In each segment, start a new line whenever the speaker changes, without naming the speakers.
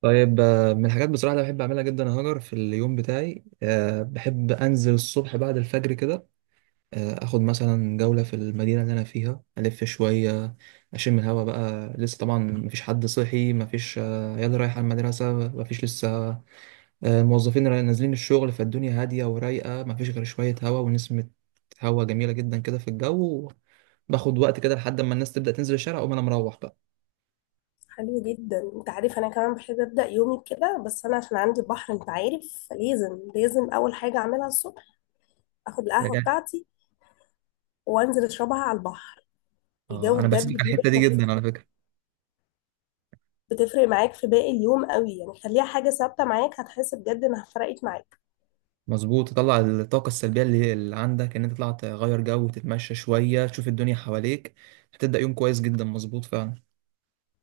طيب من الحاجات بصراحة اللي بحب أعملها جدا يا هاجر في اليوم بتاعي، بحب أنزل الصبح بعد الفجر كده. أخد مثلا جولة في المدينة اللي أنا فيها ألف شوية، أشم الهوا بقى. لسه طبعا مفيش حد صحي، مفيش عيال رايحة المدرسة، مفيش لسه موظفين نازلين الشغل، فالدنيا هادية ورايقة، مفيش غير شوية هوا ونسمة هوا جميلة جدا كده في الجو. باخد وقت كده لحد ما الناس تبدأ تنزل الشارع، أقوم أنا مروح بقى.
حلو جدا. انت عارف انا كمان بحب ابدا يومي كده، بس انا عشان عندي بحر. انت عارف لازم اول حاجه اعملها الصبح اخد القهوه
يعني-
بتاعتي وانزل اشربها على البحر.
اه
الجو
أنا بحب
بجد بيبقى
الحتة دي
تحفه،
جدا على فكرة.
بتفرق معاك في باقي اليوم قوي. يعني خليها حاجه ثابته معاك، هتحس بجد انها فرقت معاك.
مظبوط، تطلع الطاقة السلبية اللي عندك، ان انت تطلع تغير جو وتتمشى شوية، تشوف الدنيا حواليك، هتبدأ يوم كويس جدا. مظبوط فعلا،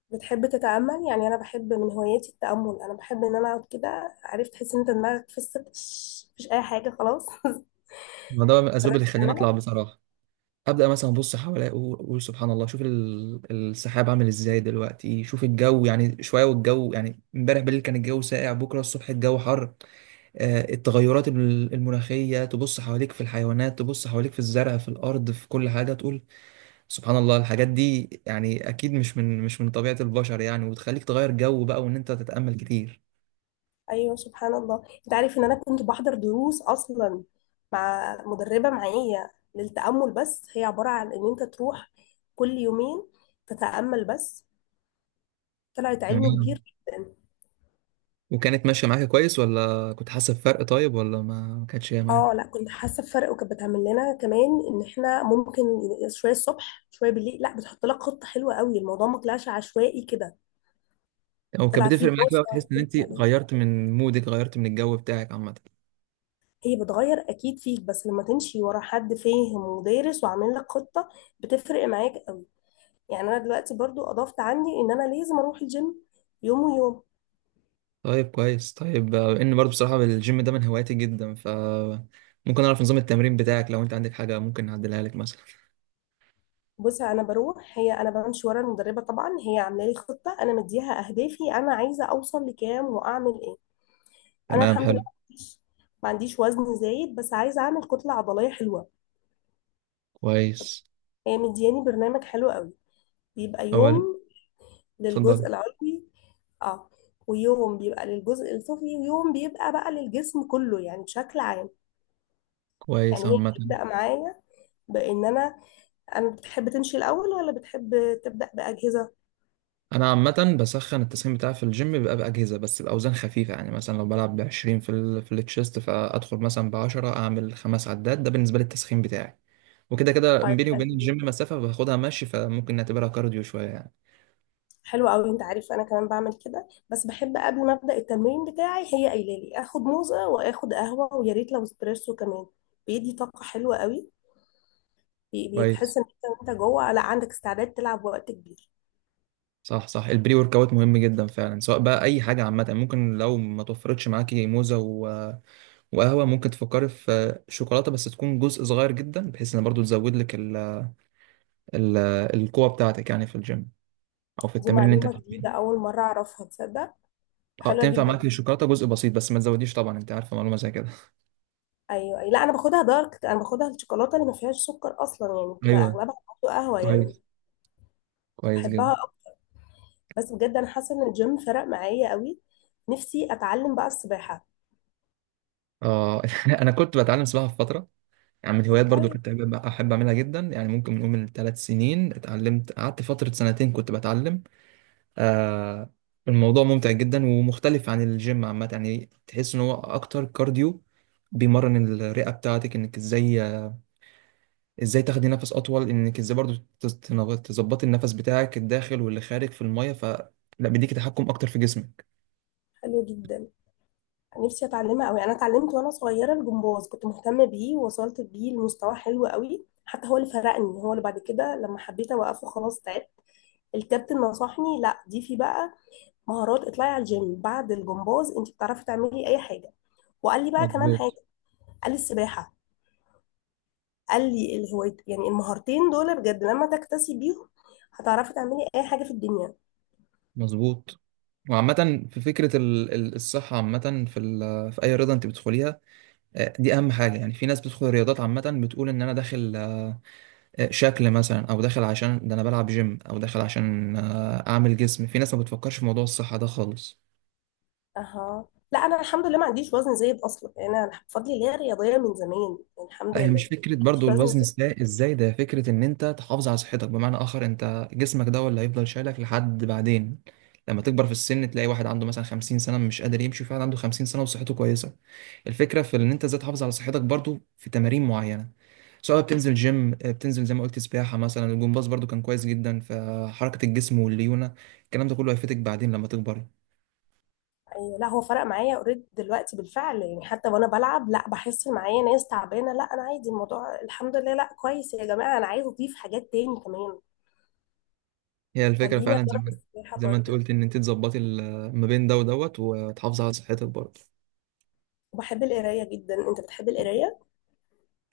بتحب تتامل؟ يعني انا بحب من هواياتي التامل، انا بحب ان انا اقعد كده. عرفت؟ تحس ان انت دماغك فصلت، مفيش اي حاجه خلاص.
ما ده من الاسباب اللي
جربت
خلاني اطلع
تعملها؟
بصراحة. ابدأ مثلا ابص حواليا، أقول سبحان الله، شوف السحاب عامل ازاي دلوقتي، شوف الجو يعني شوية، والجو يعني امبارح بالليل كان الجو ساقع، بكرة الصبح الجو حر. التغيرات المناخية، تبص حواليك في الحيوانات، تبص حواليك في الزرع، في الارض، في كل حاجة تقول سبحان الله. الحاجات دي يعني اكيد مش من طبيعة البشر يعني، وتخليك تغير جو بقى، وان انت تتأمل كتير.
ايوه، سبحان الله. انت عارف ان انا كنت بحضر دروس اصلا مع مدربه معايا للتامل، بس هي عباره عن ان انت تروح كل يومين تتامل بس. طلعت علم
تمام.
كبير جدا.
وكانت ماشية معاك كويس، ولا كنت حاسس بفرق؟ طيب ولا ما كانتش هي
اه،
معاك؟
لا كنت حاسه بفرق، وكانت بتعمل لنا كمان ان احنا ممكن شويه الصبح شويه بالليل. لا، بتحط لك خطه حلوه قوي، الموضوع ما طلعش عشوائي كده،
او كانت
طلع فيه
بتفرق معاك بقى، وتحس
دراسه.
ان انت غيرت من مودك، غيرت من الجو بتاعك عامة؟
هي بتغير اكيد فيك، بس لما تمشي ورا حد فاهم ودارس وعامل لك خطه بتفرق معاك. يعني انا دلوقتي برضو اضفت عندي ان انا لازم اروح الجيم يوم ويوم.
طيب كويس. طيب ان برضو بصراحة الجيم ده من هواياتي جدا، ف ممكن اعرف نظام التمرين بتاعك؟ لو انت عندك حاجة ممكن نعدلها لك مثلا.
بصي، انا بروح، هي انا بمشي ورا المدربه طبعا. هي عامله لي خطه، انا مديها اهدافي، انا عايزه اوصل لكام واعمل ايه. انا
تمام
الحمد لله
حلو.
ما عنديش، ما عنديش وزن زايد، بس عايزه اعمل كتله عضليه حلوه.
كويس.
هي مدياني برنامج حلو قوي، بيبقى
اول.
يوم للجزء
اتفضل.
العلوي. اه. ويوم بيبقى للجزء السفلي، ويوم بيبقى بقى للجسم كله يعني بشكل عام. يعني
كويس
هي
عامة.
بتبدأ معايا بان انا، أنا بتحب تمشي الأول ولا بتحب تبدأ بأجهزة؟
انا عامه بسخن، التسخين بتاعي في الجيم بيبقى باجهزه بس باوزان خفيفه، يعني مثلا لو بلعب ب 20 في ال في التشيست، فادخل مثلا ب 10 اعمل خمس عدات، ده بالنسبه لي التسخين بتاعي. وكده كده
طيب،
بيني
حلو
وبين الجيم
جدا.
مسافه باخدها مشي، فممكن نعتبرها كارديو شويه يعني.
حلو أوي. أنت عارف أنا كمان بعمل كده، بس بحب قبل ما أبدأ التمرين بتاعي، هي قايلة لي آخد موزة وآخد قهوة، ويا ريت لو اسبريسو كمان. بيدي طاقة حلوة أوي،
كويس.
بتحس إن أنت وأنت جوه، لا عندك استعداد تلعب وقت كبير.
صح صح، البري ورك اوت مهم جدا فعلا، سواء بقى اي حاجه عامه، ممكن لو ما توفرتش معاكي موزه وقهوه، ممكن تفكري في شوكولاته بس تكون جزء صغير جدا، بحيث ان برضو تزود لك ال- القوه بتاعتك يعني في الجيم او في
دي
التمرين اللي انت
معلومة
فيه.
جديدة، أول مرة أعرفها، تصدق؟
اه
حلوة
تنفع
جدا.
معاك الشوكولاته جزء بسيط، بس ما تزوديش طبعا، انت عارفه معلومه زي كده.
أيوه، أيوة. لا، أنا باخدها دارك، أنا باخدها الشوكولاتة اللي ما فيهاش سكر أصلا، يعني بتبقى
ايوه.
أغلبها قهوة يعني.
كويس. كويس
بحبها.
جدا.
بس بجد انا حاسه ان الجيم فرق معايا قوي. نفسي اتعلم بقى السباحه.
اه انا كنت بتعلم سباحه في فتره، يعني من الهوايات برضو
طيب،
كنت أحب اعملها جدا، يعني ممكن نقول من 3 سنين اتعلمت، قعدت فتره 2 سنين كنت بتعلم. آه الموضوع ممتع جدا ومختلف عن الجيم عامه، يعني تحس ان هو اكتر كارديو، بيمرن الرئه بتاعتك انك ازاي تاخدي نفس اطول، انك ازاي برضو تظبطي النفس بتاعك الداخل واللي خارج في الميه، ف لا بيديكي تحكم اكتر في جسمك.
حلو جدا. نفسي اتعلمها قوي. انا اتعلمت وانا صغيره الجمباز، كنت مهتمه بيه ووصلت بيه لمستوى حلو قوي، حتى هو اللي فرقني، هو اللي بعد كده لما حبيت اوقفه خلاص تعبت. الكابتن نصحني، لا دي في بقى مهارات. اطلعي على الجيم بعد الجمباز، انت بتعرفي تعملي اي حاجه. وقال لي بقى كمان حاجه،
مظبوط.
قال لي السباحه. قال لي الهواية، يعني المهارتين دول بجد لما تكتسي بيهم هتعرفي تعملي اي حاجه في الدنيا.
مظبوط. وعامة في فكرة الصحة عامة في في أي رياضة أنت بتدخليها، دي أهم حاجة. يعني في ناس بتدخل رياضات عامة بتقول إن أنا داخل شكل مثلا، أو داخل عشان ده أنا بلعب جيم، أو داخل عشان أعمل جسم. في ناس ما بتفكرش في موضوع الصحة ده خالص.
اها، لا انا الحمد لله ما عنديش وزن زايد اصلا، يعني انا بفضل اللي هي رياضيه من زمان، يعني الحمد
لا هي
لله
مش فكرة
ما عنديش
برضو
وزن
الوزن،
زايد.
ازاي ده فكرة ان انت تحافظ على صحتك، بمعنى اخر انت جسمك ده هو اللي هيفضل شايلك لحد بعدين، لما تكبر في السن تلاقي واحد عنده مثلا 50 سنة مش قادر يمشي، فعلا عنده 50 سنة وصحته كويسة. الفكرة في ان انت ازاي تحافظ على صحتك، برضو في تمارين معينة، سواء بتنزل جيم، بتنزل زي ما قلت سباحة مثلا، الجمباز برضو كان كويس جدا في حركة الجسم والليونة. الكلام ده كله هيفيدك بعدين لما تكبري.
ايوه، لا هو فرق معايا اوريدي دلوقتي بالفعل، يعني حتى وانا بلعب لا بحس إن معايا ناس تعبانه، لا انا عادي الموضوع الحمد لله. لا كويس يا جماعه، انا عايزه اضيف حاجات تاني كمان،
هي الفكرة
خليني
فعلا زي
اجرب
ما
السباحه
زي ما انت
برضه.
قلت، ان انت تظبطي ما بين ده ودوت، وتحافظي على صحتك برضو.
وبحب القرايه جدا، انت بتحب القرايه؟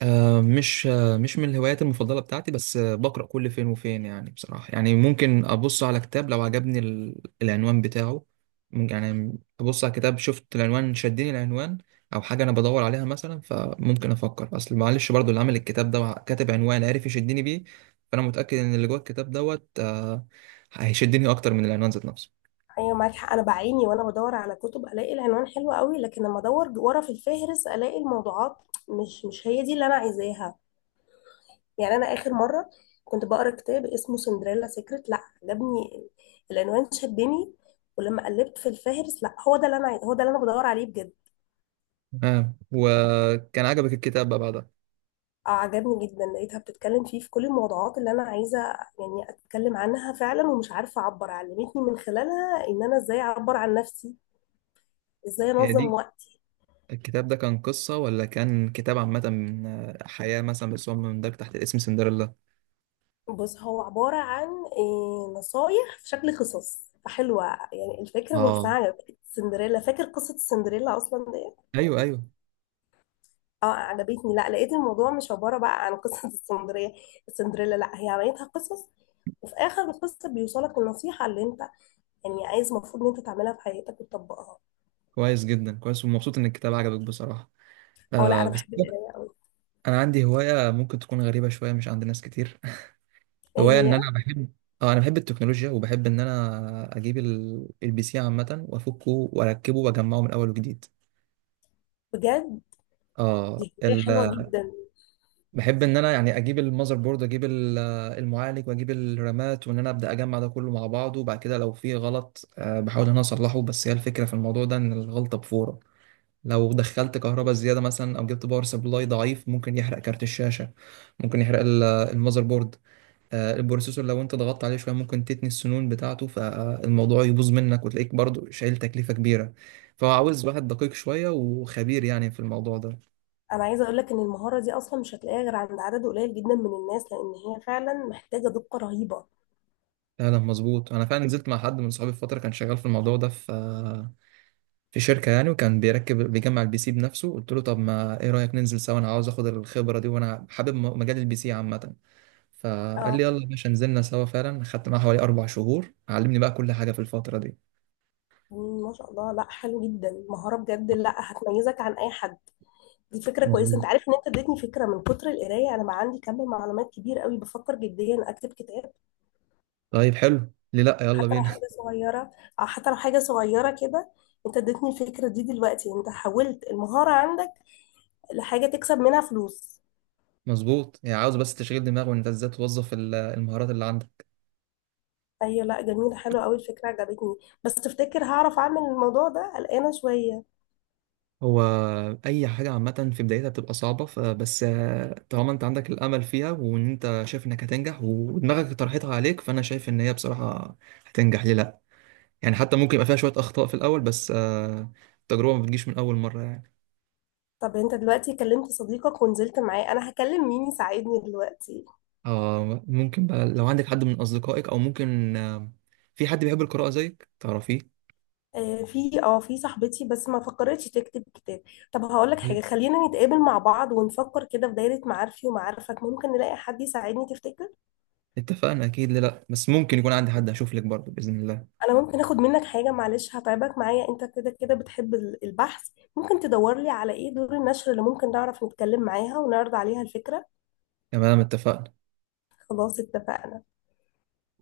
مش من الهوايات المفضلة بتاعتي، بس بقرأ كل فين وفين يعني بصراحة. يعني ممكن أبص على كتاب لو عجبني العنوان بتاعه، ممكن يعني أبص على كتاب شفت العنوان شدني العنوان، أو حاجة أنا بدور عليها مثلا. فممكن أفكر، أصل معلش برضو اللي عامل الكتاب ده كاتب عنوان عارف يشدني بيه، فأنا متأكد إن اللي جوه الكتاب دوت هيشدني أكتر من العنوان ذات نفسه.
ايوه، معاك حق. انا بعاني وانا بدور على كتب، الاقي العنوان حلو قوي، لكن لما ادور ورا في الفهرس الاقي الموضوعات مش هي دي اللي انا عايزاها. يعني انا اخر مره كنت بقرا كتاب اسمه سندريلا سيكريت، لا عجبني العنوان، شدني. ولما قلبت في الفهرس، لا هو ده اللي انا هو ده اللي انا بدور عليه بجد.
وكان عجبك الكتاب بقى بعدها؟
اه، عجبني جدا. لقيتها بتتكلم فيه في كل الموضوعات اللي انا عايزه، يعني اتكلم عنها فعلا. ومش عارفه اعبر، علمتني من خلالها ان انا ازاي اعبر عن نفسي، ازاي
هي
انظم
دي.
وقتي.
الكتاب ده كان قصة، ولا كان كتاب عامة من حياة مثلا، بس هو مندرج تحت اسم سندريلا؟
بص، هو عباره عن إيه، نصايح في شكل قصص فحلوة. يعني الفكرة نفسها
اه.
عجبتني. سندريلا، فاكر قصة السندريلا أصلا؟
أيوه أيوه.
اه، عجبتني. لا لقيت الموضوع مش عبارة بقى عن قصة السندرية، السندريلا، لا هي عملتها قصص. وفي آخر القصة بيوصلك النصيحة اللي انت يعني عايز، المفروض ان انت تعملها في حياتك وتطبقها.
كويس جدا، كويس. ومبسوط إن الكتاب عجبك بصراحة.
اه لا،
آه
انا
بس
بحب القراية.
أنا عندي هواية ممكن تكون غريبة شوية مش عند ناس كتير.
ايه
هواية إن
هي؟
أنا بحب، اه أنا بحب التكنولوجيا، وبحب إن أنا أجيب البي سي عامة وأفكه وأركبه وأجمعه من أول وجديد.
بجد،
اه
دي هواية حلوة جدا.
بحب ان انا يعني اجيب المذر بورد، اجيب المعالج، واجيب الرامات، وان انا ابدا اجمع ده كله مع بعضه. وبعد كده لو في غلط، بحاول ان انا اصلحه، بس هي الفكره في الموضوع ده ان الغلطه بفوره. لو دخلت كهرباء زياده مثلا، او جبت باور سبلاي ضعيف، ممكن يحرق كارت الشاشه، ممكن يحرق المذر بورد. البروسيسور لو انت ضغطت عليه شويه ممكن تتني السنون بتاعته، فالموضوع يبوظ منك وتلاقيك برضو شايل تكلفه كبيره. فعاوز واحد دقيق شويه وخبير يعني في الموضوع ده.
انا عايزة اقول لك ان المهارة دي اصلا مش هتلاقيها غير عند عدد قليل جدا من الناس، لان هي فعلا محتاجة دقة رهيبة.
لا مظبوط، انا فعلا نزلت مع حد من صحابي في فتره، كان شغال في الموضوع ده في في شركه يعني، وكان بيركب بيجمع البي سي بنفسه، قلت له طب ما ايه رايك ننزل سوا، انا عاوز اخد الخبره دي، وانا حابب مجال البي سي عامه. فقال لي
اه،
يلا يا باشا، نزلنا سوا فعلا، خدت معاه حوالي 4 شهور، علمني بقى كل حاجه في الفتره دي.
ما شاء الله. لا حلو جدا، مهارة بجد، لا هتميزك عن اي حد. دي فكرة كويسة،
مظبوط.
انت عارف ان انت اديتني فكرة. من كتر القراية انا بقى عندي كم معلومات كبير قوي، بفكر جديا اكتب كتاب.
طيب حلو، ليه لا، يلا
حتى لو
بينا.
حاجة صغيرة، او حتى لو حاجة صغيرة كده. انت اديتني الفكرة دي دلوقتي، انت حولت المهارة عندك لحاجة تكسب منها فلوس.
مظبوط، يعني عاوز بس تشغيل دماغ، وانت ازاي توظف المهارات اللي عندك.
ايوه، لا جميلة، حلوة قوي الفكرة، عجبتني. بس تفتكر هعرف اعمل الموضوع ده؟ قلقانة شوية.
هو اي حاجه عامه في بدايتها بتبقى صعبه، فبس طالما انت عندك الامل فيها، وان انت شايف انك هتنجح، ودماغك طرحتها عليك، فانا شايف ان هي بصراحه هتنجح، ليه لا؟ يعني حتى ممكن يبقى فيها شويه اخطاء في الاول، بس التجربه ما بتجيش من اول مره يعني.
طب انت دلوقتي كلمت صديقك ونزلت معاه، انا هكلم مين يساعدني دلوقتي؟
اه ممكن بقى لو عندك حد من اصدقائك، او ممكن في حد بيحب القراءه زيك تعرفيه.
في اه في صاحبتي، بس ما فكرتش تكتب كتاب. طب هقول لك
طيب
حاجه، خلينا نتقابل مع بعض ونفكر كده في دايره معارفي ومعارفك، ممكن نلاقي حد يساعدني، تفتكر؟
اتفقنا اكيد، ليه لا. بس ممكن يكون عندي حد هشوف لك برضه باذن الله.
انا ممكن اخد منك حاجه، معلش هتعبك معايا، انت كده كده بتحب البحث. ممكن تدور لي على ايه دور النشر اللي ممكن نعرف نتكلم معاها ونعرض عليها الفكره.
تمام اتفقنا.
خلاص، اتفقنا.